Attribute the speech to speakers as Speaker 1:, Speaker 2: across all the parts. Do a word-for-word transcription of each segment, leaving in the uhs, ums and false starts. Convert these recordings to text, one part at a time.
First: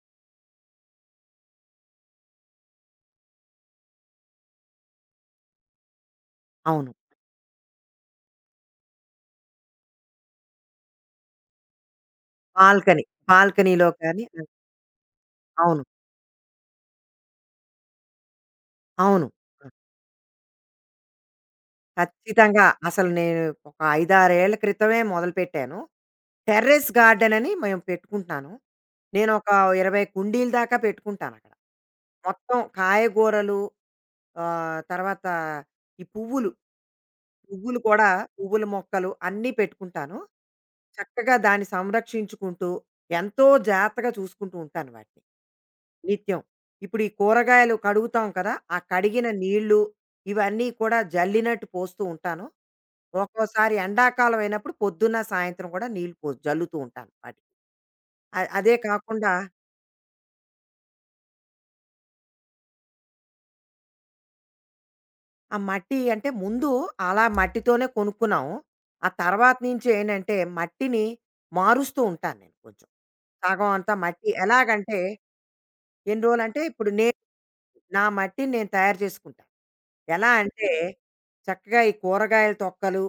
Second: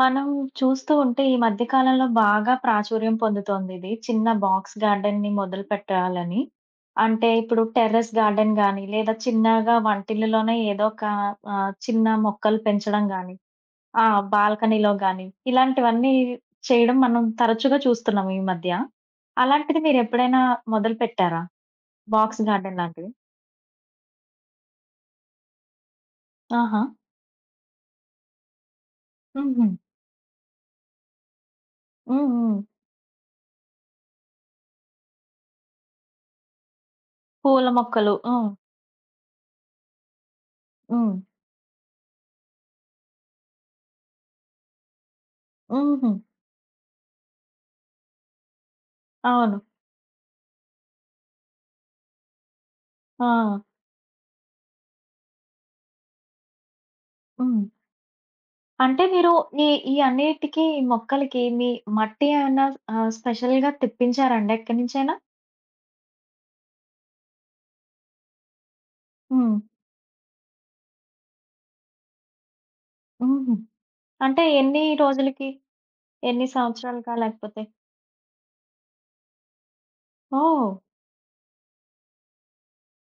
Speaker 1: మనం చూస్తూ ఉంటే ఈ మధ్య కాలంలో బాగా ప్రాచుర్యం పొందుతోందిది. చిన్న బాక్స్ గార్డెన్‌ని మొదలు పెట్టాలని.
Speaker 2: అవును.
Speaker 1: అంటే ఇప్పుడు టెర్రస్ గార్డెన్ గానీ, లేదా చిన్నగా వంటిల్లులోనే ఏదో ఒక ఆహ్, చిన్న మొక్కలు
Speaker 2: బాల్కనీ.
Speaker 1: పెంచడం గానీ,
Speaker 2: బాల్కనీలో
Speaker 1: ఆ!
Speaker 2: కానీ హ్మ్.
Speaker 1: బాల్కనీలో గానీ,
Speaker 2: అవును.
Speaker 1: ఇలాంటివన్నీ చేయడం మనం తరచుగా చూస్తున్నాం ఈ మధ్య.
Speaker 2: అవును. ఆ!
Speaker 1: అలాంటిది మీరెప్పుడైనా మొదలు పెట్టారా? బాక్స్
Speaker 2: ఖచ్చితంగా.
Speaker 1: గార్డెన్
Speaker 2: అసలు
Speaker 1: లాంటిది?
Speaker 2: నేను ఒక ఐదు, ఆరు ఏళ్ల క్రితమే మొదలుపెట్టాను.
Speaker 1: ఆహా!
Speaker 2: టెర్రస్ గార్డెన్ అని మేము పెట్టుకుంటున్నాను. నేనొక
Speaker 1: హుహు.
Speaker 2: ఇరవై కుండీల దాకా పెట్టుకుంటానక్కడ.
Speaker 1: హ్మ్. హ్మ్.
Speaker 2: మొత్తం కాయగూరలు ఆహ్, తర్వాత ఈ పువ్వులు.
Speaker 1: పూల
Speaker 2: పువ్వులు కూడా
Speaker 1: మొక్కలు. హ్మ్.
Speaker 2: పువ్వుల మొక్కలు అన్నీ పెట్టుకుంటాను.
Speaker 1: హ్మ్.
Speaker 2: చక్కగా దాన్ని సంరక్షించుకుంటూ, ఎంతో జాగ్రత్తగా చూసుకుంటూ ఉంటాను వాటిని.
Speaker 1: హుహు.
Speaker 2: నిత్యం. ఇప్పుడు ఈ కూరగాయలు కడుగుతాం కదా! ఆ కడిగిన
Speaker 1: అవును.
Speaker 2: నీళ్ళు ఇవన్నీ కూడా జల్లినట్టు పోస్తూ ఉంటాను.
Speaker 1: ఆ!
Speaker 2: ఒక్కోసారి ఎండాకాలం అయినప్పుడు పొద్దున్న, సాయంత్రం కూడా నీళ్ళు పో జల్లుతూ ఉంటాను వాటికి.
Speaker 1: హ్మ్.
Speaker 2: అ అదే
Speaker 1: అంటే
Speaker 2: కాకుండా
Speaker 1: మీరు ఈ ఈ అన్నిటికి ఈ మొక్కలకి మీ మట్టి ఏమన్నా ఆహ్, స్పెషల్‌గా తెప్పించారండి ఎక్కడి నుంచైనా?
Speaker 2: ఆ మట్టి అంటే ముందు అలా మట్టితోనే కొనుక్కున్నాం. ఆ తర్వాత
Speaker 1: హ్మ్.
Speaker 2: నుంచి ఏంటంటే మట్టిని మారుస్తూ ఉంటాను నేను కొంచెం.
Speaker 1: హుహు.
Speaker 2: సగం అంతా మట్టి
Speaker 1: అంటే ఎన్ని
Speaker 2: ఎలాగంటే
Speaker 1: రోజులకి?
Speaker 2: ఎన్ని
Speaker 1: ఎన్ని
Speaker 2: రోజులంటే ఇప్పుడు
Speaker 1: సంవత్సరాలకా?
Speaker 2: నేను
Speaker 1: లేకపోతే
Speaker 2: నా మట్టిని నేను తయారు చేసుకుంటాను. ఎలా అంటే
Speaker 1: ఓహ్!
Speaker 2: చక్కగా ఈ కూరగాయల తొక్కలు,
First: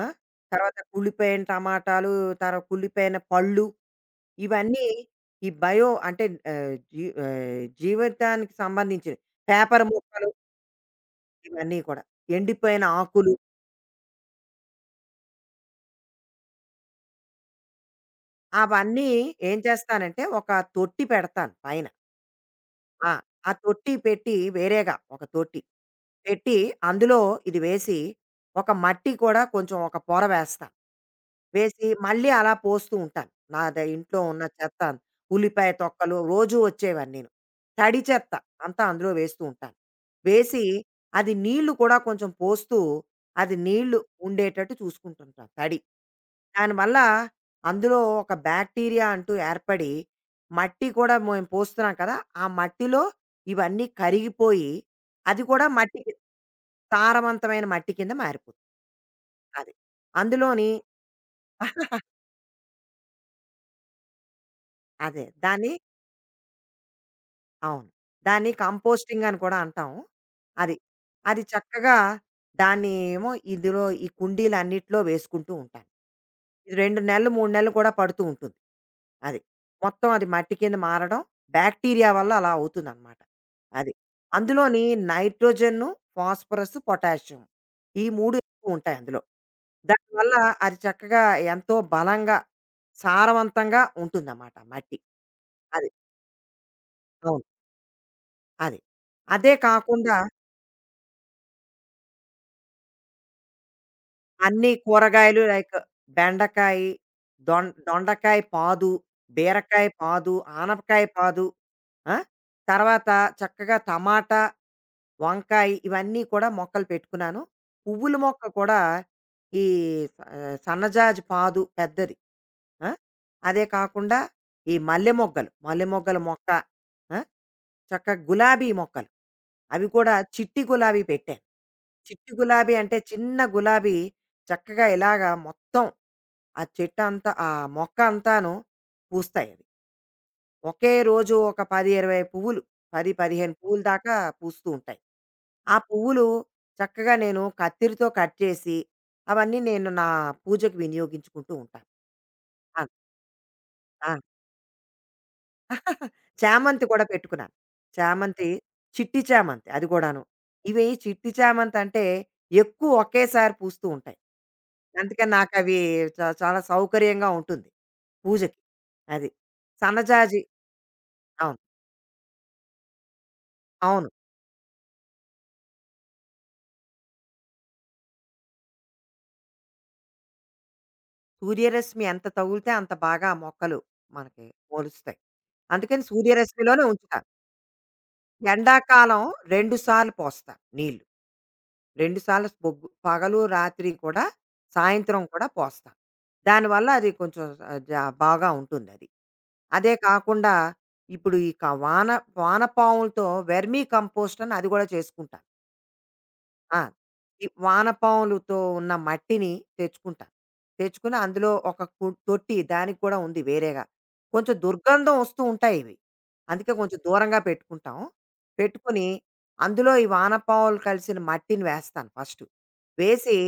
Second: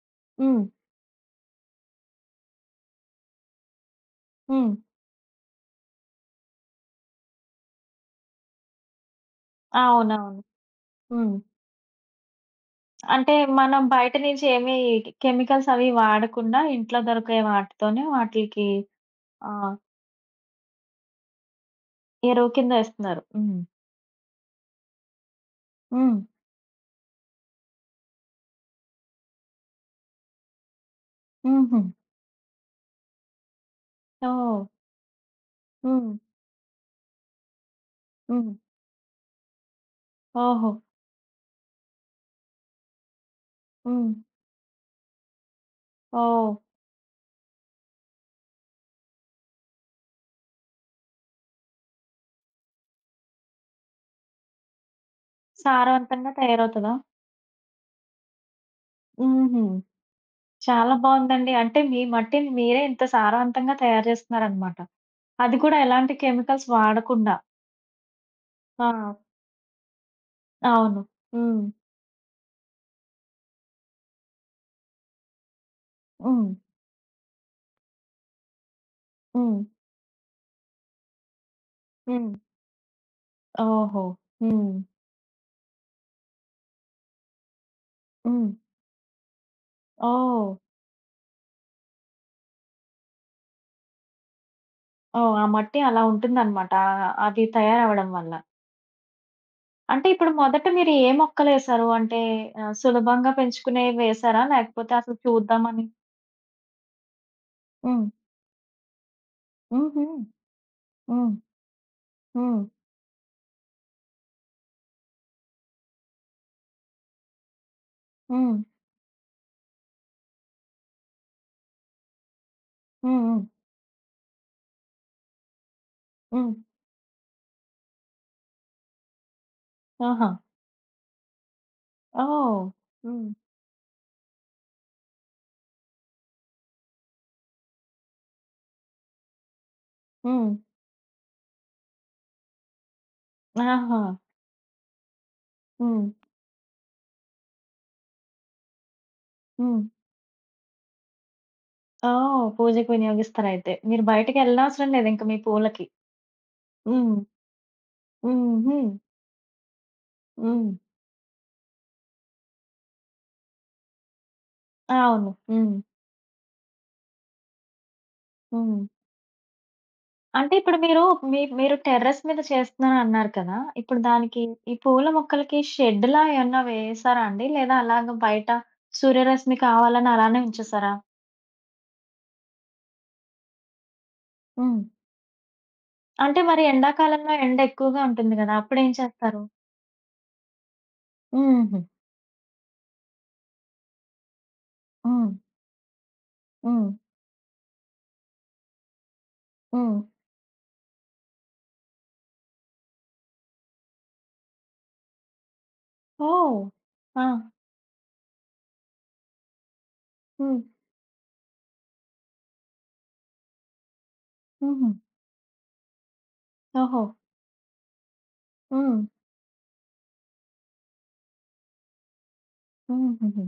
Speaker 2: ఆ!
Speaker 1: హ్మ్.
Speaker 2: తర్వాత కుళ్ళిపోయిన టమాటాలు, తర్వాత కుళ్ళిపోయిన పళ్ళు
Speaker 1: హ్మ్.
Speaker 2: ఇవన్నీ ఈ బయో అంటే ఆహ్, జీ ఆహ్, జీవితానికి సంబంధించినవి. పేపర్ ముక్కలు
Speaker 1: అవునవును. హ్మ్.
Speaker 2: ఇవన్నీ కూడా. ఎండిపోయిన ఆకులు.
Speaker 1: అంటే మనం బయట నుంచి ఏమి కెమికల్స్ అవి వాడకుండా ఇంట్లో దొరికే వాటితోనే వాటిలికి
Speaker 2: అవన్నీ ఏం
Speaker 1: ఆహ్,
Speaker 2: చేస్తానంటే ఒక తొట్టి పెడతాను పైన.
Speaker 1: ఎరువు కింద
Speaker 2: ఆ!
Speaker 1: ఏస్తున్నారు.
Speaker 2: ఆ
Speaker 1: హ్మ్.
Speaker 2: తొట్టి పెట్టి వేరేగా ఒక తొట్టి
Speaker 1: హ్మ్.
Speaker 2: పెట్టి, అందులో ఇది వేసి, ఒక మట్టి కూడా కొంచెం ఒక పొర వేస్తాను.
Speaker 1: హుహు.
Speaker 2: వేసి మళ్ళీ అలా పోస్తూ ఉంటాను. నా ద ఇంట్లో ఉన్న
Speaker 1: ఓహ్!
Speaker 2: చెత్త, ఉల్లిపాయ
Speaker 1: హ్మ్.
Speaker 2: తొక్కలు రోజూ వచ్చేవన్నీను. తడి చెత్త
Speaker 1: హ్మ్.
Speaker 2: అంతా అందులో వేస్తూ ఉంటాను. వేసి
Speaker 1: ఓహో!
Speaker 2: అది నీళ్లు కూడా కొంచెం పోస్తూ, అది నీళ్లు
Speaker 1: హ్మ్.
Speaker 2: ఉండేటట్టు చూసుకుంటుంటాను తడి.
Speaker 1: ఓహ్!
Speaker 2: దానివల్ల అందులో ఒక బ్యాక్టీరియా అంటూ ఏర్పడి, మట్టి కూడా మేము పోస్తున్నాం కదా! ఆ మట్టిలో ఇవన్నీ కరిగిపోయి, అది కూడా మట్టికి
Speaker 1: సారవంతంగా తయారవుతదా?
Speaker 2: సారవంతమైన మట్టి కింద మారిపోతుంది.
Speaker 1: హుహు.
Speaker 2: అది. అందులోని
Speaker 1: చాలా బావుందండి. అంటే మీ మట్టిని మీరే ఇంత సారవంతంగా తయారు జేస్తున్నారనమాట.
Speaker 2: అదే.
Speaker 1: అది
Speaker 2: దాన్ని
Speaker 1: కూడా ఎలాంటి కెమికల్స్ వాడకుండా.
Speaker 2: అవును. దాన్ని
Speaker 1: ఆ!
Speaker 2: కంపోస్టింగ్ అని కూడా అంటాం. అది.
Speaker 1: అవును.
Speaker 2: అది
Speaker 1: హ్మ్.
Speaker 2: చక్కగా దాన్ని ఏమో ఇందులో ఈ కుండీలన్నిట్లో వేసుకుంటూ ఉంటాను.
Speaker 1: హ్మ్.
Speaker 2: ఇది రెండు నెలలు, మూడు నెలలు కూడా పడుతూ ఉంటుంది. అది.
Speaker 1: హ్మ్.
Speaker 2: మొత్తం అది మట్టి కింద మారడం బ్యాక్టీరియా వల్ల
Speaker 1: హ్మ్.
Speaker 2: అలా అవుతుందనమాట. అది.
Speaker 1: ఓహో! హ్మ్.
Speaker 2: అందులోని నైట్రోజన్, ఫాస్ఫరస్, పొటాషియం ఈ మూడు
Speaker 1: హ్మ్.
Speaker 2: ఎక్కువ ఉంటాయి అందులో. దానివల్ల
Speaker 1: ఓహ్!
Speaker 2: అది చక్కగా ఎంతో బలంగా, సారవంతంగా ఉంటుందన్నమాట మట్టి.
Speaker 1: ఓహ్! ఆ మట్టి
Speaker 2: అది.
Speaker 1: అలా ఉంటుందనమాట. ఆహ్,
Speaker 2: అవును.
Speaker 1: అది తయారవ్వడం వల్ల.
Speaker 2: అది. అదే
Speaker 1: అంటే
Speaker 2: కాకుండా
Speaker 1: ఇప్పుడు మొదట మీరు ఏ మొక్కలేశారు? అంటే ఆహ్, సులభంగా పెంచుకునేవి వేశారా?
Speaker 2: అన్ని
Speaker 1: లేకపోతే అసలు
Speaker 2: కూరగాయలు లైక్
Speaker 1: చూద్దామని?
Speaker 2: బెండకాయ, దొం
Speaker 1: హ్మ్.
Speaker 2: దొండకాయ పాదు, బీరకాయ
Speaker 1: హుహు.
Speaker 2: పాదు, ఆనపకాయ
Speaker 1: హ్మ్.
Speaker 2: పాదు, ఆ!
Speaker 1: హ్మ్.
Speaker 2: తర్వాత చక్కగా టమాటా, వంకాయ ఇవన్నీ కూడా మొక్కలు పెట్టుకున్నాను. పువ్వుల మొక్క
Speaker 1: హ్మ్.
Speaker 2: కూడా ఈ ఆహ్, సన్నజాజి పాదు పెద్దది. ఆ!
Speaker 1: హ్మ్. హ్మ్.
Speaker 2: అదే కాకుండా ఈ మల్లె మొగ్గలు, మల్లె మొగ్గల మొక్క,
Speaker 1: హ్మ్.
Speaker 2: ఆ! చక్కగా గులాబీ మొక్కలు. అవి కూడా
Speaker 1: ఆహా!
Speaker 2: చిట్టి గులాబీ పెట్టాను. చిట్టి
Speaker 1: ఓహ్!
Speaker 2: గులాబీ అంటే
Speaker 1: హ్మ్.
Speaker 2: చిన్న గులాబీ చక్కగా ఇలాగా మొత్తం ఆ చెట్టు అంతా ఆ మొక్క అంతాను పూస్తాయి అవి.
Speaker 1: హ్మ్.
Speaker 2: ఒకే రోజు ఒక పది, ఇరవై పువ్వులు పది, పదిహేను పువ్వుల
Speaker 1: ఆహా!
Speaker 2: దాకా పూస్తూ ఉంటాయి. ఆ
Speaker 1: హ్మ్.
Speaker 2: పువ్వులు చక్కగా నేను కత్తిరితో కట్ చేసి అవన్నీ
Speaker 1: హ్మ్.
Speaker 2: నేను నా పూజకు వినియోగించుకుంటూ ఉంటాను.
Speaker 1: ఓహ్!
Speaker 2: ఆ!
Speaker 1: పూజకి వినియోగిస్తారయితే. మీరు
Speaker 2: ఆ!
Speaker 1: బయటికెళ్ళనవసరం లేదింక మీ పూలకి.
Speaker 2: చామంతి కూడా
Speaker 1: హ్మ్.
Speaker 2: పెట్టుకున్నాను. చామంతి,
Speaker 1: హుహు.
Speaker 2: చిట్టి చామంతి అది కూడాను.
Speaker 1: హ్మ్.
Speaker 2: ఇవి చిట్టి చామంతి అంటే ఎక్కువ ఒకేసారి పూస్తూ ఉంటాయి.
Speaker 1: అవును.
Speaker 2: అందుకని
Speaker 1: హ్మ్.
Speaker 2: నాకవి చ చాలా సౌకర్యంగా ఉంటుంది పూజకి.
Speaker 1: హ్మ్.
Speaker 2: అది. సన్నజాజి
Speaker 1: అంటే ఇప్పుడు మీరు మీ
Speaker 2: అవును.
Speaker 1: మీరు టెర్రస్ మీద చేస్తున్నారన్నారు కదా! ఇప్పుడు
Speaker 2: అవును.
Speaker 1: దానికి ఈ పూల మొక్కలకి షెడ్‌లా ఏమన్నా వేసారా అండి? లేదా అలాగ బయట సూర్యరశ్మి కావాలని అలానే ఉంచేసారా?
Speaker 2: సూర్యరశ్మి ఎంత తగులితే అంత బాగా మొక్కలు మనకి
Speaker 1: హ్మ్.
Speaker 2: మొలుస్తాయి. అందుకని
Speaker 1: అంటే మరి
Speaker 2: సూర్యరశ్మిలోనే ఉంచుతాను.
Speaker 1: ఎండాకాలంలో ఎండ ఎక్కువగా ఉంటుంది గదా! అప్పుడేం
Speaker 2: ఎండాకాలం
Speaker 1: చేస్తారు?
Speaker 2: రెండు సార్లు పోస్తాను నీళ్ళు.
Speaker 1: హుహు.
Speaker 2: రెండు సార్లు బొగ్గు పగలు, రాత్రి కూడా సాయంత్రం
Speaker 1: హ్మ్.
Speaker 2: కూడా పోస్తాం.
Speaker 1: హ్మ్.
Speaker 2: దానివల్ల అది కొంచెం ఆహ్, జ బాగా ఉంటుందది. అదే
Speaker 1: హ్మ్.
Speaker 2: కాకుండా ఇప్పుడు ఈ క వాన వానపాములతో వెర్మీ కంపోస్ట్ అని అది కూడా చేసుకుంటాను.
Speaker 1: ఓహ్!
Speaker 2: ఆ!
Speaker 1: ఆ!
Speaker 2: ఈ వానపాములుతో ఉన్న మట్టిని తెచ్చుకుంటాను.
Speaker 1: హ్మ్.
Speaker 2: తెచ్చుకుని అందులో ఒక కు తొట్టి దానికి కూడా ఉంది వేరేగా. కొంచెం
Speaker 1: హుహు.
Speaker 2: దుర్గంధం వస్తూ ఉంటాయి ఇవి. అందుకే కొంచెం
Speaker 1: ఓహో!
Speaker 2: దూరంగా పెట్టుకుంటాం.
Speaker 1: హ్మ్.
Speaker 2: పెట్టుకొని అందులో ఈ వానపాములు కలిసిన మట్టిని వేస్తాను ఫస్టు. వేసి
Speaker 1: హుహుహు.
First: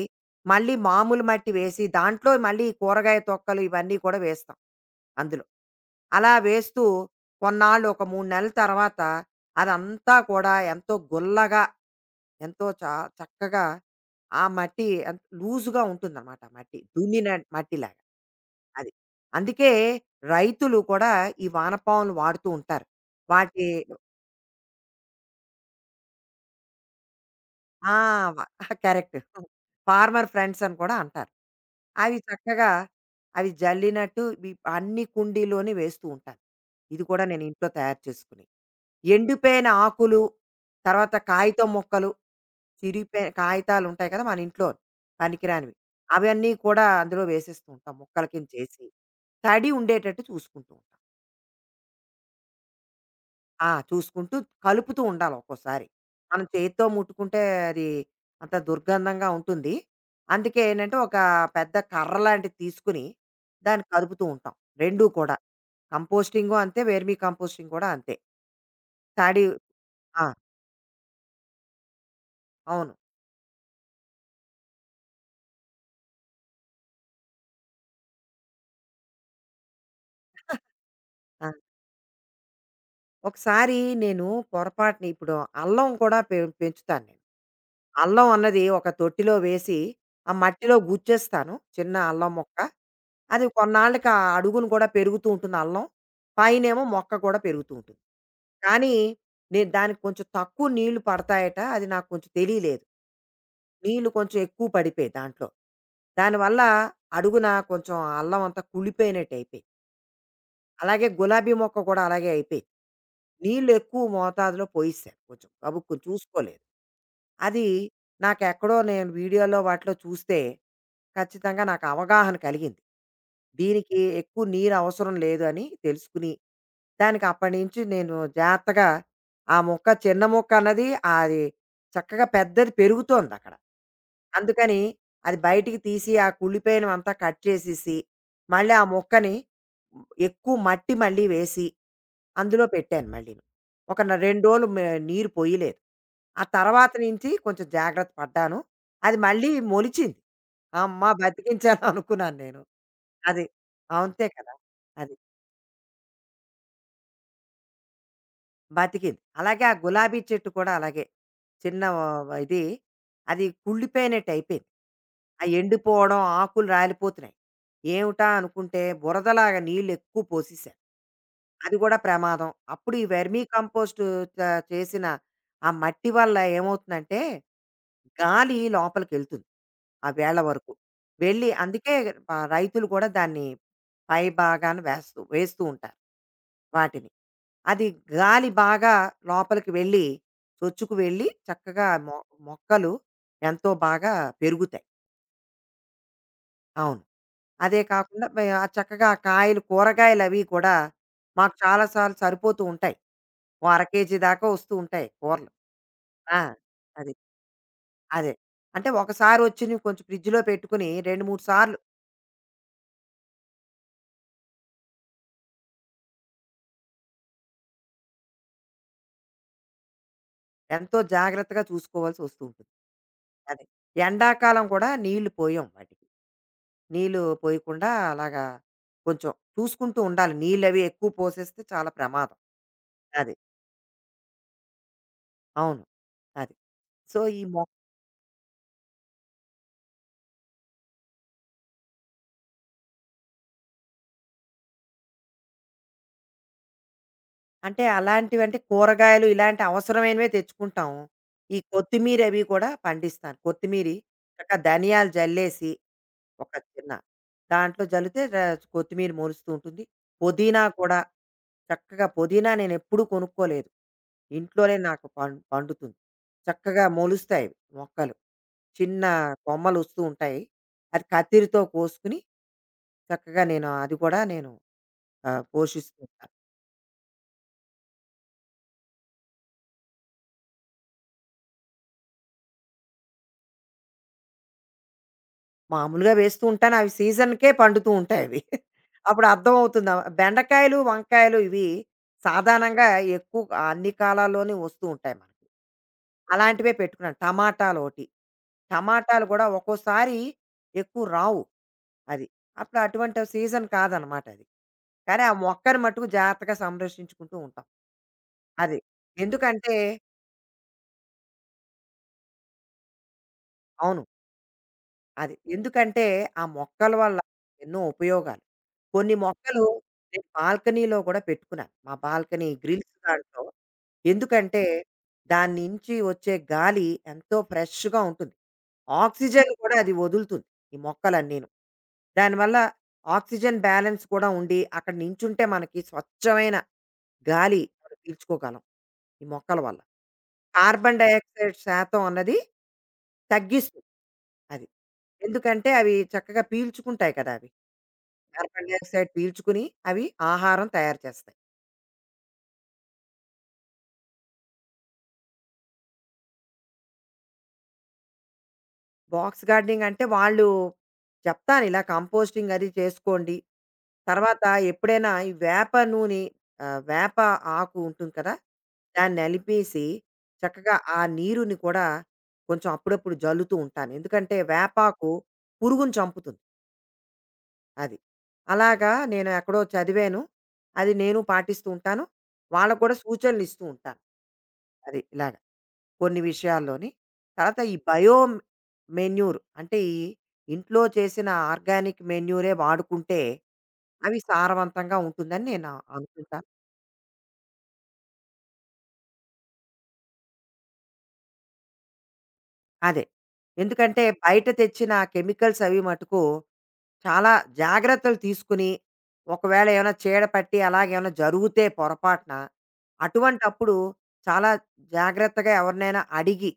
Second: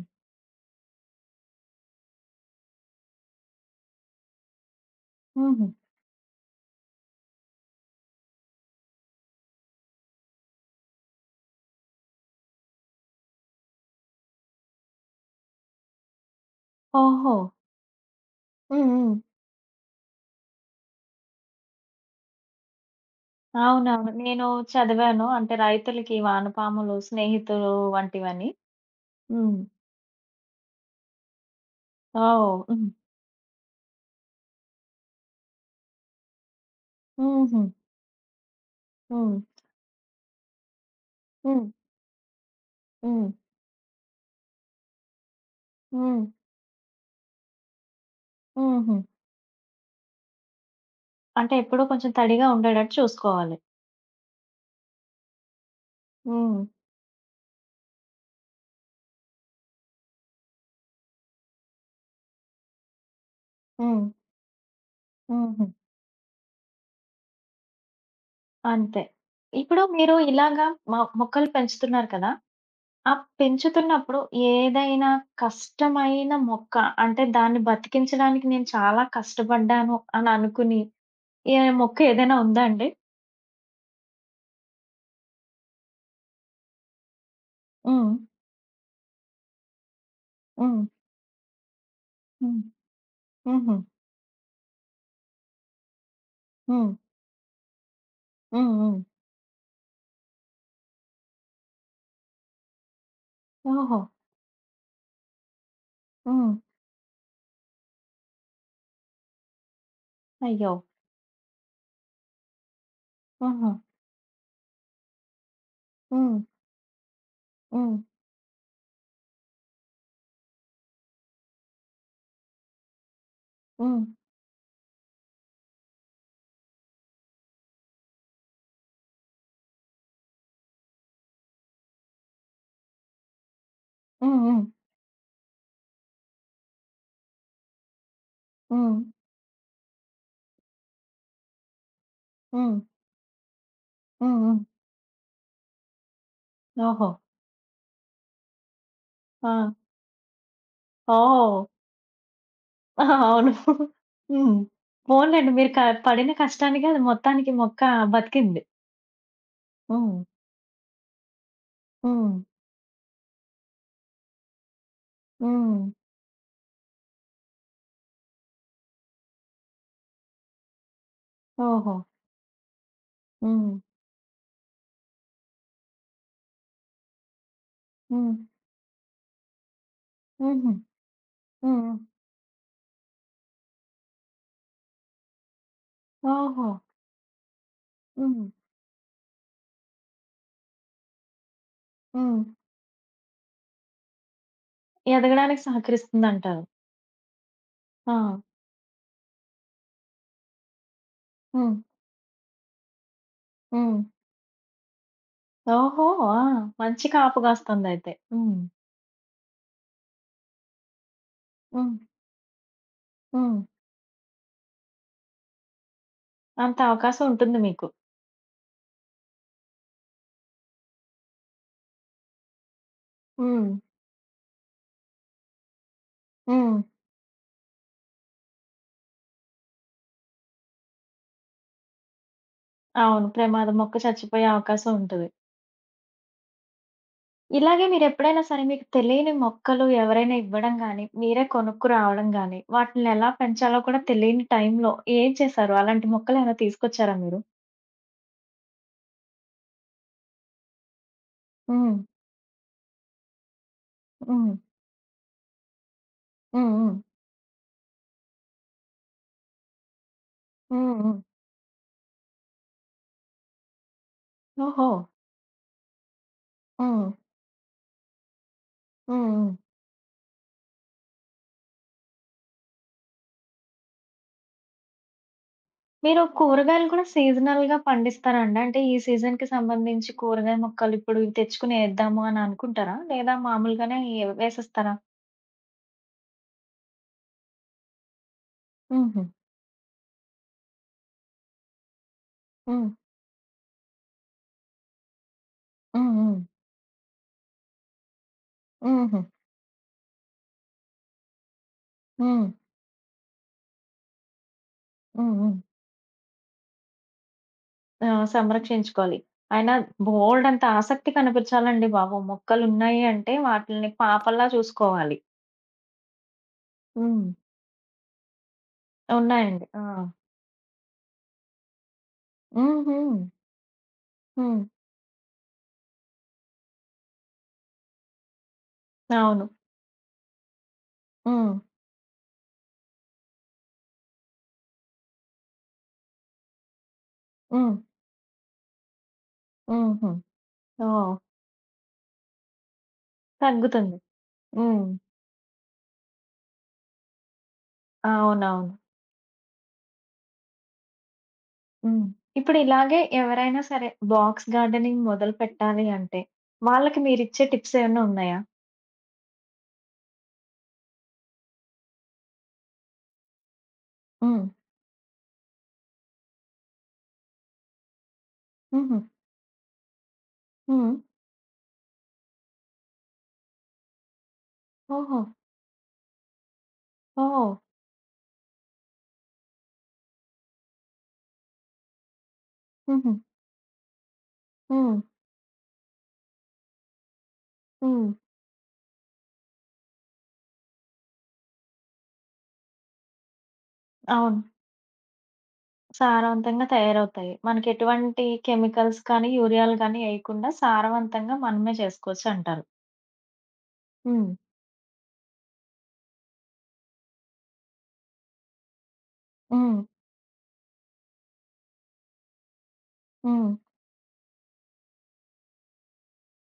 Speaker 2: మళ్ళీ మామూలు మట్టి వేసి దాంట్లో మళ్ళీ ఈ కూరగాయ తొక్కలు ఇవన్నీ కూడా వేస్తాం అందులో.
Speaker 1: హుహు.
Speaker 2: అలా వేస్తూ కొన్నాళ్ళు ఒక మూడు నెలల తర్వాత అదంతా కూడా ఎంతో గుల్లగా ఎంతో చా చక్కగా ఆ మట్టి అంత లూజుగా ఉంటుందన్నమాట ఆ మట్టి. దున్నిన
Speaker 1: ఓహో!
Speaker 2: మట్టిలాగా.
Speaker 1: హ్మ్.
Speaker 2: అది.
Speaker 1: హ్మ్.
Speaker 2: అందుకే రైతులు కూడా ఈ వానపాములు వాడుతూ ఉంటారు. వాటి
Speaker 1: అవునవును. నేను చదివాను. అంటే రైతులకి వానపాములు స్నేహితులు
Speaker 2: ఆ! వ
Speaker 1: వంటివని.
Speaker 2: కరెక్ట్.
Speaker 1: హ్మ్.
Speaker 2: ఫార్మర్ ఫ్రెండ్స్ అని కూడా అంటారు. అవి
Speaker 1: ఓహ్!
Speaker 2: చక్కగా
Speaker 1: హ్మ్.
Speaker 2: అవి జల్లినట్టు వి అన్ని కుండీల్లోని వేస్తూ ఉంటాను. ఇది కూడా నేను
Speaker 1: హుహు.
Speaker 2: ఇంట్లో తయారు చేసుకుని.
Speaker 1: హ్మ్.
Speaker 2: ఎండిపోయిన ఆకులు, తర్వాత
Speaker 1: హ్మ్.
Speaker 2: కాగితం ముక్కలు చిరిగిపోయిన
Speaker 1: హ్మ్.
Speaker 2: కాగితాలుంటాయి కదా మన ఇంట్లో పనికిరానివి.
Speaker 1: హ్మ్.
Speaker 2: అవన్నీ కూడా అందులో వేసేస్తూ ఉంటాం ముక్కల కింద చేసి.
Speaker 1: హుహు.
Speaker 2: తడి ఉండేటట్టు చూసుకుంటూ ఉంటాం.
Speaker 1: అంటే ఎప్పుడూ కొంచెం తడిగా ఉండేటట్టు చూసుకోవాలి.
Speaker 2: ఆ! చూసుకుంటూ కలుపుతూ ఉండాలి ఒక్కోసారి. మనం
Speaker 1: హ్మ్.
Speaker 2: చేత్తో ముట్టుకుంటే అది అంత దుర్గంధంగా ఉంటుంది. అందుకే ఏంటంటే ఒక పెద్ద కర్ర లాంటిది తీసుకుని దాన్ని
Speaker 1: హ్మ్.
Speaker 2: కదుపుతూ ఉంటాం. రెండు కూడా.
Speaker 1: హుహు.
Speaker 2: కంపోస్టింగు అంతే, వెర్మి కంపోస్టింగ్ కూడా అంతే.
Speaker 1: అంతే.
Speaker 2: తడి
Speaker 1: ఇప్పుడు మీరు
Speaker 2: ఆ!
Speaker 1: ఇలాగా మ మొక్కలు పెంచుతున్నారు కదా!
Speaker 2: అవును.
Speaker 1: ఆ! పెంచుతున్నప్పుడు ఏదైనా కష్టమైన మొక్క అంటే దాన్ని బతికించడానికి నేను చాలా కష్టపడ్డాను అని అనుకుని,
Speaker 2: ఆ!
Speaker 1: ఏ మొక్క ఏదైనా ఉందా అండి?
Speaker 2: ఒకసారి నేను పొరపాటున ఇప్పుడు అల్లం కూడా పె పెంచుతాను నేను.
Speaker 1: హ్మ్.
Speaker 2: అల్లం అన్నది ఒక తొట్టిలో వేసి, ఆ మట్టిలో
Speaker 1: హ్మ్.
Speaker 2: గుచ్చేస్తాను చిన్న అల్లం మొక్క.
Speaker 1: హ్మ్.
Speaker 2: అది
Speaker 1: హుహు.
Speaker 2: కొన్నాళ్ళకి ఆ అడుగున కూడా పెరుగుతూ ఉంటుంది అల్లం. పైనేమో
Speaker 1: హ్మ్.
Speaker 2: మొక్క కూడా పెరుగుతూ ఉంటుంది.
Speaker 1: హ్మ్.
Speaker 2: కానీ,
Speaker 1: హ్మ్.
Speaker 2: నేను దానికి కొంచెం తక్కువ నీళ్లు పడతాయట అది నాకు కొంచెం తెలియలేదు.
Speaker 1: ఓహో!
Speaker 2: నీళ్లు కొంచెం ఎక్కువ పడిపోయాయి దాంట్లో.
Speaker 1: హ్మ్.
Speaker 2: దానివల్ల అడుగున కొంచెం అల్లం అంతా కుళ్ళిపోయినట్టయిపోయింది.
Speaker 1: అయ్యో!
Speaker 2: అలాగే గులాబీ మొక్క కూడా అలాగే అయిపోయింది. నీళ్ళు
Speaker 1: ఆహా!
Speaker 2: ఎక్కువ మోతాదులో పోయిసాను కొంచెం గబుక్కున
Speaker 1: హ్మ్.
Speaker 2: చూసుకోలేదు. అది
Speaker 1: హ్మ్.
Speaker 2: నాకెక్కడో నేను వీడియోలో వాటిలో చూస్తే ఖచ్చితంగా నాకు అవగాహన కలిగింది. దీనికి
Speaker 1: హ్మ్.
Speaker 2: ఎక్కువ నీరు అవసరం లేదు అని తెలుసుకుని, దానికి అప్పటినుంచి నేను జాగ్రత్తగా ఆ మొక్క చిన్న మొక్క అన్నది అది చక్కగా పెద్దది పెరుగుతోందక్కడ.
Speaker 1: హ్మ్. హ్మ్.
Speaker 2: అందుకని అది బయటికి తీసి ఆ కుళ్ళిపోయినవంతా కట్ చేసేసి, మళ్ళీ ఆ
Speaker 1: హ్మ్.
Speaker 2: మొక్కని ఎక్కువ మట్టి మళ్ళీ వేసి, అందులో
Speaker 1: హ్మ్.
Speaker 2: పెట్టాను మళ్ళీను. ఒక న
Speaker 1: హ్మ్.
Speaker 2: రెండు
Speaker 1: హ్మ్.
Speaker 2: రోజులు మే నీరు పొయ్యలేదు. ఆ తర్వాత
Speaker 1: ఓహో!
Speaker 2: నుంచి కొంచెం జాగ్రత్త పడ్డాను. అది మళ్ళీ
Speaker 1: ఆ!
Speaker 2: మొలిచింది. అమ్మా!
Speaker 1: ఓహ్!
Speaker 2: బతికించాను అనుకున్నాను నేను. అది.
Speaker 1: అవును.
Speaker 2: అంతే కదా!
Speaker 1: హ్మ్.
Speaker 2: అది.
Speaker 1: పోన్లెండి మీరు క పడిన కష్టానికి అది మొత్తానికి మొక్క బతికింది.
Speaker 2: బతికింది. అలాగే ఆ గులాబీ
Speaker 1: హ్మ్.
Speaker 2: చెట్టు కూడా అలాగే. చిన్న ఆ,
Speaker 1: హ్మ్.
Speaker 2: ఇది అది కుళ్ళిపోయినట్టు అయిపోయింది. ఆ
Speaker 1: హ్మ్.
Speaker 2: ఎండిపోవడం, ఆకులు రాలిపోతున్నాయి. ఏమిటా అనుకుంటే బురదలాగా నీళ్ళు ఎక్కువ పోసేసారు. అది
Speaker 1: ఓహో!
Speaker 2: కూడా ప్రమాదం. అప్పుడు ఈ వెర్మీ
Speaker 1: హ్మ్.
Speaker 2: కంపోస్ట్ చ చేసిన ఆ మట్టి వల్ల ఏమవుతుందంటే,
Speaker 1: హ్మ్.
Speaker 2: గాలి లోపలికెళ్తుంది ఆ వేళ్ళ
Speaker 1: హుహు.
Speaker 2: వరకు. వెళ్ళి అందుకే
Speaker 1: హ్మ్.
Speaker 2: ఆహ్, రైతులు కూడా దాన్ని పై భాగాన వేస్తూ వేస్తూ ఉంటారు
Speaker 1: ఓహో!
Speaker 2: వాటిని. అది
Speaker 1: హ్మ్.
Speaker 2: గాలి బాగా లోపలికి వెళ్ళి, చొచ్చుకు వెళ్ళి చక్కగా మొ
Speaker 1: హ్మ్.
Speaker 2: మొక్కలు ఎంతో బాగా పెరుగుతాయి.
Speaker 1: ఎదగడానికి సహకరిస్తుందంటారు.
Speaker 2: అవును. అదే
Speaker 1: ఆ!
Speaker 2: కాకుండా మే ఆ చక్కగా కాయలు కూరగాయలవి కూడా మాకు
Speaker 1: హ్మ్.
Speaker 2: చాలా సార్లు సరిపోతూ ఉంటాయి. ఓ అర
Speaker 1: హ్మ్.
Speaker 2: కేజీ దాకా వస్తూ ఉంటాయి కూరలు.
Speaker 1: ఓహో! ఆ!
Speaker 2: ఆ!
Speaker 1: మంచి
Speaker 2: అది.
Speaker 1: కాపుగాస్తుందయితే.
Speaker 2: అదే.
Speaker 1: హ్మ్.
Speaker 2: అంటే ఒకసారి వచ్చినవి కొంచెం ఫ్రిడ్జ్‌లో పెట్టుకుని రెండు, మూడు సార్లు
Speaker 1: హ్మ్. హ్మ్. అంత అవకాశం ఉంటుంది మీకు.
Speaker 2: ఎంతో జాగ్రత్తగా చూసుకోవాల్సొస్తూ ఉంటుంది. అదే.
Speaker 1: హ్మ్.
Speaker 2: ఎండాకాలం కూడా నీళ్లు పోయం వాటికి.
Speaker 1: హ్మ్.
Speaker 2: నీళ్ళు పోయకుండా అలాగా కొంచెం చూసుకుంటూ ఉండాలి. నీళ్ళవి ఎక్కువ పోసేస్తే చాలా ప్రమాదం.
Speaker 1: అవును.
Speaker 2: అది.
Speaker 1: ప్రమాదం మొక్క చచ్చిపోయే అవకాశం ఉంటది.
Speaker 2: అవును. అది. సో, ఈ మొ
Speaker 1: ఇలాగే మీరెప్పుడైనా సరే మీకు తెలియని మొక్కలు ఎవరైనా ఇవ్వడం గానీ, మీరే కొనుక్కు రావడం గానీ, వాటిల్ని ఎలా పెంచాలో కూడా తెలియని టైంలో ఏం చేశారు? అలాంటి మొక్కలేమైనా తీసుకొచ్చారా మీరు?
Speaker 2: అంటే అలాంటివంటే కూరగాయలు ఇలాంటి అవసరమైనవే తెచ్చుకుంటాం. ఈ
Speaker 1: హ్మ్.
Speaker 2: కొత్తిమీరవి కూడా పండిస్తాను. కొత్తిమీరి
Speaker 1: హ్మ్.
Speaker 2: చక్కగా ధనియాలు జల్లేసి ఒక
Speaker 1: హ్మ్.
Speaker 2: చిన్న
Speaker 1: హ్మ్.
Speaker 2: దాంట్లో జల్లితే ర కొత్తిమీర మొలుస్తూ ఉంటుంది. పుదీనా
Speaker 1: హ్మ్.
Speaker 2: కూడా
Speaker 1: హ్మ్.
Speaker 2: చక్కగా పుదీనా నేనెప్పుడూ కొనుక్కోలేదు. ఇంట్లోనే
Speaker 1: ఓహో!
Speaker 2: నాకు పం పండుతుంది. చక్కగా
Speaker 1: హ్మ్.
Speaker 2: మొలుస్తాయి మొక్కలు. చిన్న
Speaker 1: హ్మ్. హ్మ్.
Speaker 2: కొమ్మలొస్తూ ఉంటాయి. అది కత్తిరితో కోసుకొని చక్కగా నేను అది కూడా నేను ఆహ్, పోషిస్తూ
Speaker 1: మీరు
Speaker 2: ఉంటాను.
Speaker 1: కూరగాయలు కూడా సీజనల్‌గా పండిస్తారా అండి? అంటే ఈ సీజన్‌కి సంబంధించి కూరగాయ మొక్కలు ఇప్పుడు ఇవి తెచ్చుకొని ఏద్దాము అని అనుకుంటారా? లేదా మామూలుగానే ఎ వేసేస్తారా?
Speaker 2: మామూలుగా వేస్తూ ఉంటాను. అవి సీజన్‌కే పండుతూ ఉంటాయి అవి.
Speaker 1: హుహు.
Speaker 2: అప్పుడు అర్థమవుతుంది. బెండకాయలు, వంకాయలు ఇవి సాధారణంగా
Speaker 1: హ్మ్.
Speaker 2: ఎక్కువ అన్ని కాలాల్లోనే వస్తూ ఉంటాయి మనకి.
Speaker 1: హ్మ్. హ్మ్.
Speaker 2: అలాంటివే పెట్టుకున్నాను. టమాటాలోటి.
Speaker 1: హుహు.
Speaker 2: టమాటాలు కూడా ఒక్కోసారి ఎక్కువ రావు. అది.
Speaker 1: హ్మ్.
Speaker 2: అప్పుడు అటువంటి సీజన్ కాదనమాట అది. కానీ ఆ
Speaker 1: హ్మ్. హ్మ్.
Speaker 2: మొక్కను మట్టుకు జాగ్రత్తగా సంరక్షించుకుంటూ ఉంటాం.
Speaker 1: ఆ!
Speaker 2: అది.
Speaker 1: సంరక్షించుకోవాలి.
Speaker 2: ఎందుకంటే
Speaker 1: అయినా బోలెడంత ఆసక్తి కనిపించాలండి బాబు! మొక్కలున్నాయి అంటే వాటిల్ని
Speaker 2: అవును.
Speaker 1: పాపల్లా చూసుకోవాలి.
Speaker 2: అది. ఎందుకంటే ఆ మొక్కల వల్ల
Speaker 1: హ్మ్.
Speaker 2: ఎన్నో ఉపయోగాలు. కొన్ని మొక్కలు
Speaker 1: ఉన్నాయండి. ఆ!
Speaker 2: నేను బాల్కనీలో కూడా పెట్టుకున్నాను. మా బాల్కనీ గ్రిల్స్
Speaker 1: హుహు.
Speaker 2: దాంట్లో.
Speaker 1: హ్మ్.
Speaker 2: ఎందుకంటే దాని నుంచి వచ్చే గాలి ఎంతో ఫ్రెష్‌గా ఉంటుంది.
Speaker 1: అవును.
Speaker 2: ఆక్సిజన్ కూడా అది వదులుతుంది. ఈ మొక్కలన్నీను.
Speaker 1: హ్మ్.
Speaker 2: దానివల్ల ఆక్సిజన్ బ్యాలెన్స్ కూడా ఉండి అక్కడ నించుంటే మనకి స్వచ్ఛమైన గాలి
Speaker 1: హ్మ్.
Speaker 2: మనం పీల్చుకోగలం. ఈ మొక్కల వల్ల.
Speaker 1: హుహు.
Speaker 2: కార్బన్
Speaker 1: ఓహ్!
Speaker 2: డయాక్సైడ్ శాతం అన్నది తగ్గిస్తుంది.
Speaker 1: తగ్గుతుంది.
Speaker 2: అది.
Speaker 1: హ్మ్.
Speaker 2: ఎందుకంటే అవి చక్కగా పీల్చుకుంటాయి కదా! అవి.
Speaker 1: అవునవును.
Speaker 2: కార్బన్ డయాక్సైడ్ పీల్చుకుని అవి ఆహారం తయారు చేస్తాయి.
Speaker 1: హ్మ్. ఇప్పుడు ఇలాగే ఎవరైనా సరే బాక్స్ గార్డెనింగ్ మొదలు పెట్టాలి అంటే వాళ్ళకి మీరిచ్చే టిప్స్ ఏమన్నా ఉన్నాయా?
Speaker 2: బాక్స్ గార్డెనింగ్ అంటే వాళ్ళు చెప్తాను ఇలా కంపోస్టింగ్ అది చేసుకోండి. తర్వాత
Speaker 1: హ్మ్.
Speaker 2: ఎప్పుడైనా ఈ వేప నూనె ఆహ్, వేప ఆకు ఉంటుంది కదా!
Speaker 1: హుహు.
Speaker 2: దాన్ని నలిపేసి చక్కగా
Speaker 1: హ్మ్.
Speaker 2: ఆ నీరుని కూడా కొంచెం అప్పుడప్పుడు జల్లుతూ ఉంటాను. ఎందుకంటే వేపాకు
Speaker 1: ఓహో!
Speaker 2: పురుగుని చంపుతుంది.
Speaker 1: ఓహ్!
Speaker 2: అది. అలాగా నేను ఎక్కడో చదివాను. అది నేను పాటిస్తూ ఉంటాను. వాళ్ళకి కూడా
Speaker 1: హుహు.
Speaker 2: సూచనలిస్తూ ఉంటాను.
Speaker 1: హ్మ్.
Speaker 2: అది ఇలాగ కొన్ని విషయాల్లోని. తర్వాత ఈ
Speaker 1: హ్మ్.
Speaker 2: బయో మెన్యూర్ అంటే ఈ ఇంట్లో చేసిన ఆర్గానిక్ మెన్యూరే వాడుకుంటే అవి
Speaker 1: అవును.
Speaker 2: సారవంతంగా ఉంటుందని నేను అనుకుంటాను.
Speaker 1: సారవంతంగా తయారవుతాయి. మనకెటువంటి కెమికల్స్ కానీ, యూరియాలు గానీ ఎయకుండా సారవంతంగా మనమే చేసుకోవచ్చంటారు.
Speaker 2: అదే. ఎందుకంటే
Speaker 1: హ్మ్.
Speaker 2: బయట తెచ్చిన కెమికల్స్ అవి మటుకు చాలా జాగ్రత్తలు తీసుకుని, ఒకవేళ
Speaker 1: హ్మ్.
Speaker 2: ఏమైనా చీడ పట్టి అలాగేమైనా జరిగితే పొరపాటున,
Speaker 1: హ్మ్.
Speaker 2: అటువంటప్పుడు చాలా జాగ్రత్తగా ఎవరినైనా అడిగి,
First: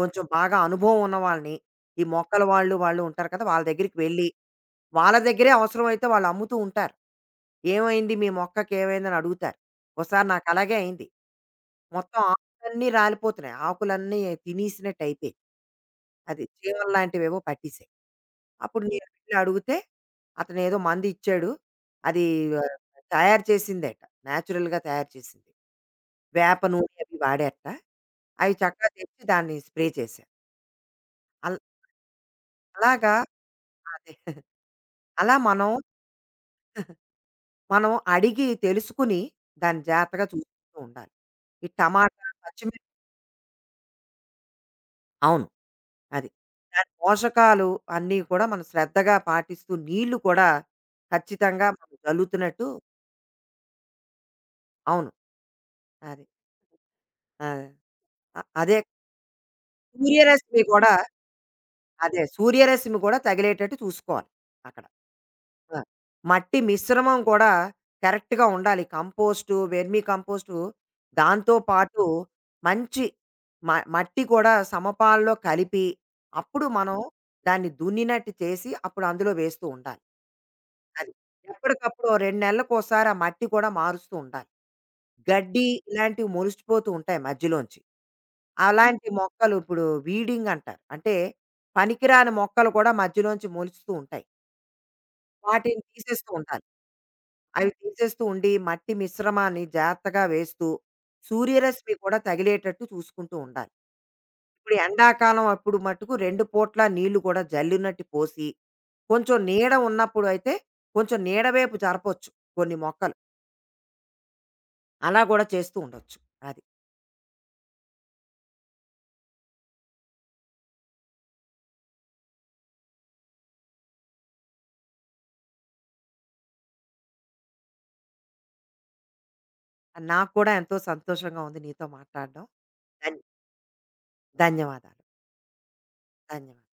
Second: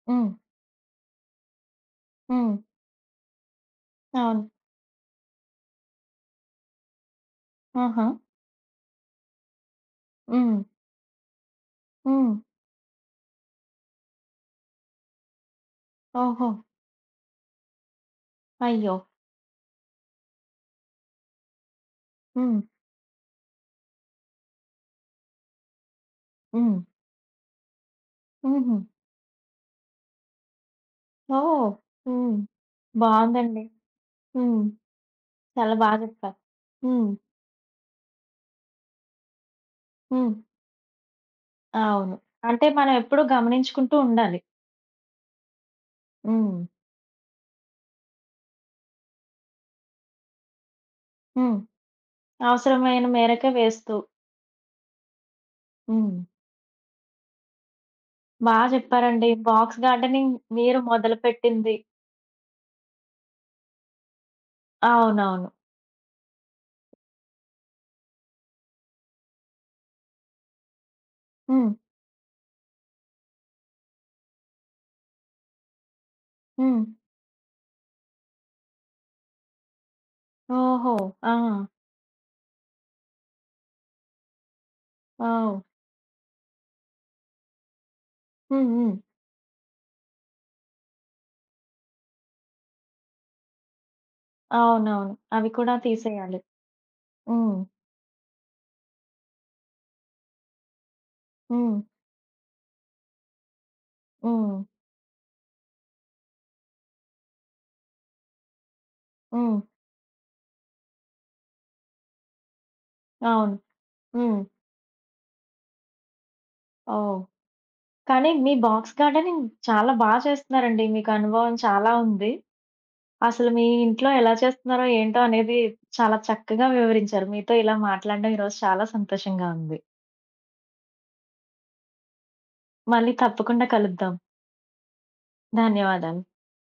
Speaker 2: కొంచెం
Speaker 1: హ్మ్.
Speaker 2: బాగా అనుభవం ఉన్న వాళ్ళని, ఈ మొక్కల
Speaker 1: హ్మ్.
Speaker 2: వాళ్ళు, వాళ్ళు ఉంటారు కదా! వాళ్ళ దగ్గరికి వెళ్ళి
Speaker 1: అవును.
Speaker 2: వాళ్ళ దగ్గరే అవసరమైతే వాళ్ళు అమ్ముతూ ఉంటారు.
Speaker 1: ఆహా!
Speaker 2: "ఏమైంది మీ మొక్కకి ఏమైందని" అడుగుతారు. ఓసారి
Speaker 1: హ్మ్.
Speaker 2: నాకలాగే అయింది. మొత్తం
Speaker 1: హ్మ్.
Speaker 2: ఆకులన్నీ రాలిపోతున్నాయి. ఆకులన్నీ తినేసినట్టు అయిపోయాయి. అది
Speaker 1: ఓహో!
Speaker 2: చీమలు లాంటివేవో పట్టేసాయి. అప్పుడు
Speaker 1: అయ్యో!
Speaker 2: నేను వెళ్లి అడిగితే అతనేదో మందిచ్చాడు. అది
Speaker 1: హ్మ్.
Speaker 2: ఆహ్, తయారు చేసిందట. నేచురల్‌గా తయారు చేసింది. వేప
Speaker 1: హ్మ్.
Speaker 2: నూనె అవి వాడారట. అవి
Speaker 1: హుహు.
Speaker 2: చక్కగా తెచ్చి దాన్ని స్ప్రే చేశారు. అల్
Speaker 1: ఓహ్! హ్మ్.
Speaker 2: అలాగా
Speaker 1: బావుందండి.
Speaker 2: అదే
Speaker 1: హ్మ్.
Speaker 2: అలా మనం
Speaker 1: చాలా బా చెప్పారు. హ్మ్.
Speaker 2: మనం అడిగి తెలుసుకుని దాన్ని జాగ్రత్తగా
Speaker 1: హ్మ్.
Speaker 2: చూసుకుంటూ ఉండాలి. ఈ
Speaker 1: అవును.
Speaker 2: టమాటా,
Speaker 1: అంటే
Speaker 2: పచ్చిమిర్చి
Speaker 1: మనం ఎప్పుడూ గమనించుకుంటూ ఉండాలి.
Speaker 2: అవును. అది.
Speaker 1: హ్మ్.
Speaker 2: దాని పోషకాలు అన్నీ కూడా మనం శ్రద్ధగా పాటిస్తూ నీళ్లు కూడా
Speaker 1: హ్మ్.
Speaker 2: ఖచ్చితంగా మనం జల్లుతున్నట్టు
Speaker 1: అవసరమైన మేరకే వేస్తూ.
Speaker 2: అవును.
Speaker 1: హ్మ్.
Speaker 2: అది. ఆ! అ
Speaker 1: బా
Speaker 2: అదే
Speaker 1: చెప్పారండి. బాక్స్ గార్డెనింగ్
Speaker 2: సూర్యరశ్మి
Speaker 1: మీరు
Speaker 2: కూడా
Speaker 1: మొదలుపెట్టింది.
Speaker 2: అదే సూర్యరశ్మి కూడా తగిలేటట్టు చూసుకోవాలి అక్కడ.
Speaker 1: అవునవును.
Speaker 2: ఆ! మట్టి మిశ్రమం కూడా కరెక్ట్‌గా ఉండాలి. కంపోస్టు, వెర్మి కంపోస్టు దాంతో
Speaker 1: హ్మ్.
Speaker 2: పాటు మంచి మ మట్టి కూడా సమపాల్లో కలిపి, అప్పుడు
Speaker 1: హ్మ్.
Speaker 2: మనం దాన్ని దున్నినట్టు చేసి, అప్పుడు అందులో వేస్తూ ఉండాలి.
Speaker 1: ఓహో!
Speaker 2: అది.
Speaker 1: ఆ!
Speaker 2: ఎప్పటికప్పుడు ఓ రెండు నెలలకోసారి ఆ మట్టి కూడా మారుస్తూ ఉండాలి.
Speaker 1: ఓహ్!
Speaker 2: గడ్డి ఇలాంటివి మొలిచిపోతూ ఉంటాయి మధ్యలోంచి.
Speaker 1: హ్మ్. హ్మ్.
Speaker 2: అలాంటి మొక్కలు ఇప్పుడు వీడింగ్ అంటారు. అంటే పనికిరాని మొక్కలు కూడా మధ్యలోంచి మొలుస్తూ ఉంటాయి.
Speaker 1: అవునవును. అవి కూడా
Speaker 2: వాటిని తీసేస్తూ
Speaker 1: తీసేయాలి.
Speaker 2: ఉండాలి.
Speaker 1: హ్మ్.
Speaker 2: అవి తీసేస్తూ ఉండి, మట్టి మిశ్రమాన్ని జాగ్రత్తగా వేస్తూ,
Speaker 1: హ్మ్.
Speaker 2: సూర్యరశ్మి కూడా తగిలేటట్టు చూసుకుంటూ ఉండాలి.
Speaker 1: హ్మ్.
Speaker 2: ఇప్పుడు ఎండాకాలం అప్పుడు మట్టుకు రెండు పూట్ల నీళ్లు కూడా జల్లినట్టు పోసి, కొంచెం
Speaker 1: హ్మ్.
Speaker 2: నీడ ఉన్నప్పుడు అయితే, కొంచెం నీడ వైపు జరపొచ్చు కొన్ని మొక్కలు.
Speaker 1: అవును. హ్మ్.
Speaker 2: అలా కూడా చేస్తూ ఉండొచ్చు. అది.
Speaker 1: ఓహ్! కానీ మీ బాక్స్ గార్డెనింగ్ చాలా బా చేస్తున్నారండి. మీకు అనుభవం చాలా ఉంది. అసలు మీ ఇంట్లో ఎలా చేస్తున్నారో ఏంటో అనేది చాలా చక్కగా వివరించారు. మీతో ఇలా మాట్లాడడం ఈరోజు చాలా సంతోషంగా ఉంది.
Speaker 2: నాకు కూడా ఎంతో సంతోషంగా ఉంది నీతో మాట్లాడడం.
Speaker 1: మళ్ళీ
Speaker 2: ధన్
Speaker 1: తప్పకుండా కలుద్దాం.
Speaker 2: ధన్యవాదాలు.
Speaker 1: ధన్యవాదాలు.
Speaker 2: ధన్యవాదాలు.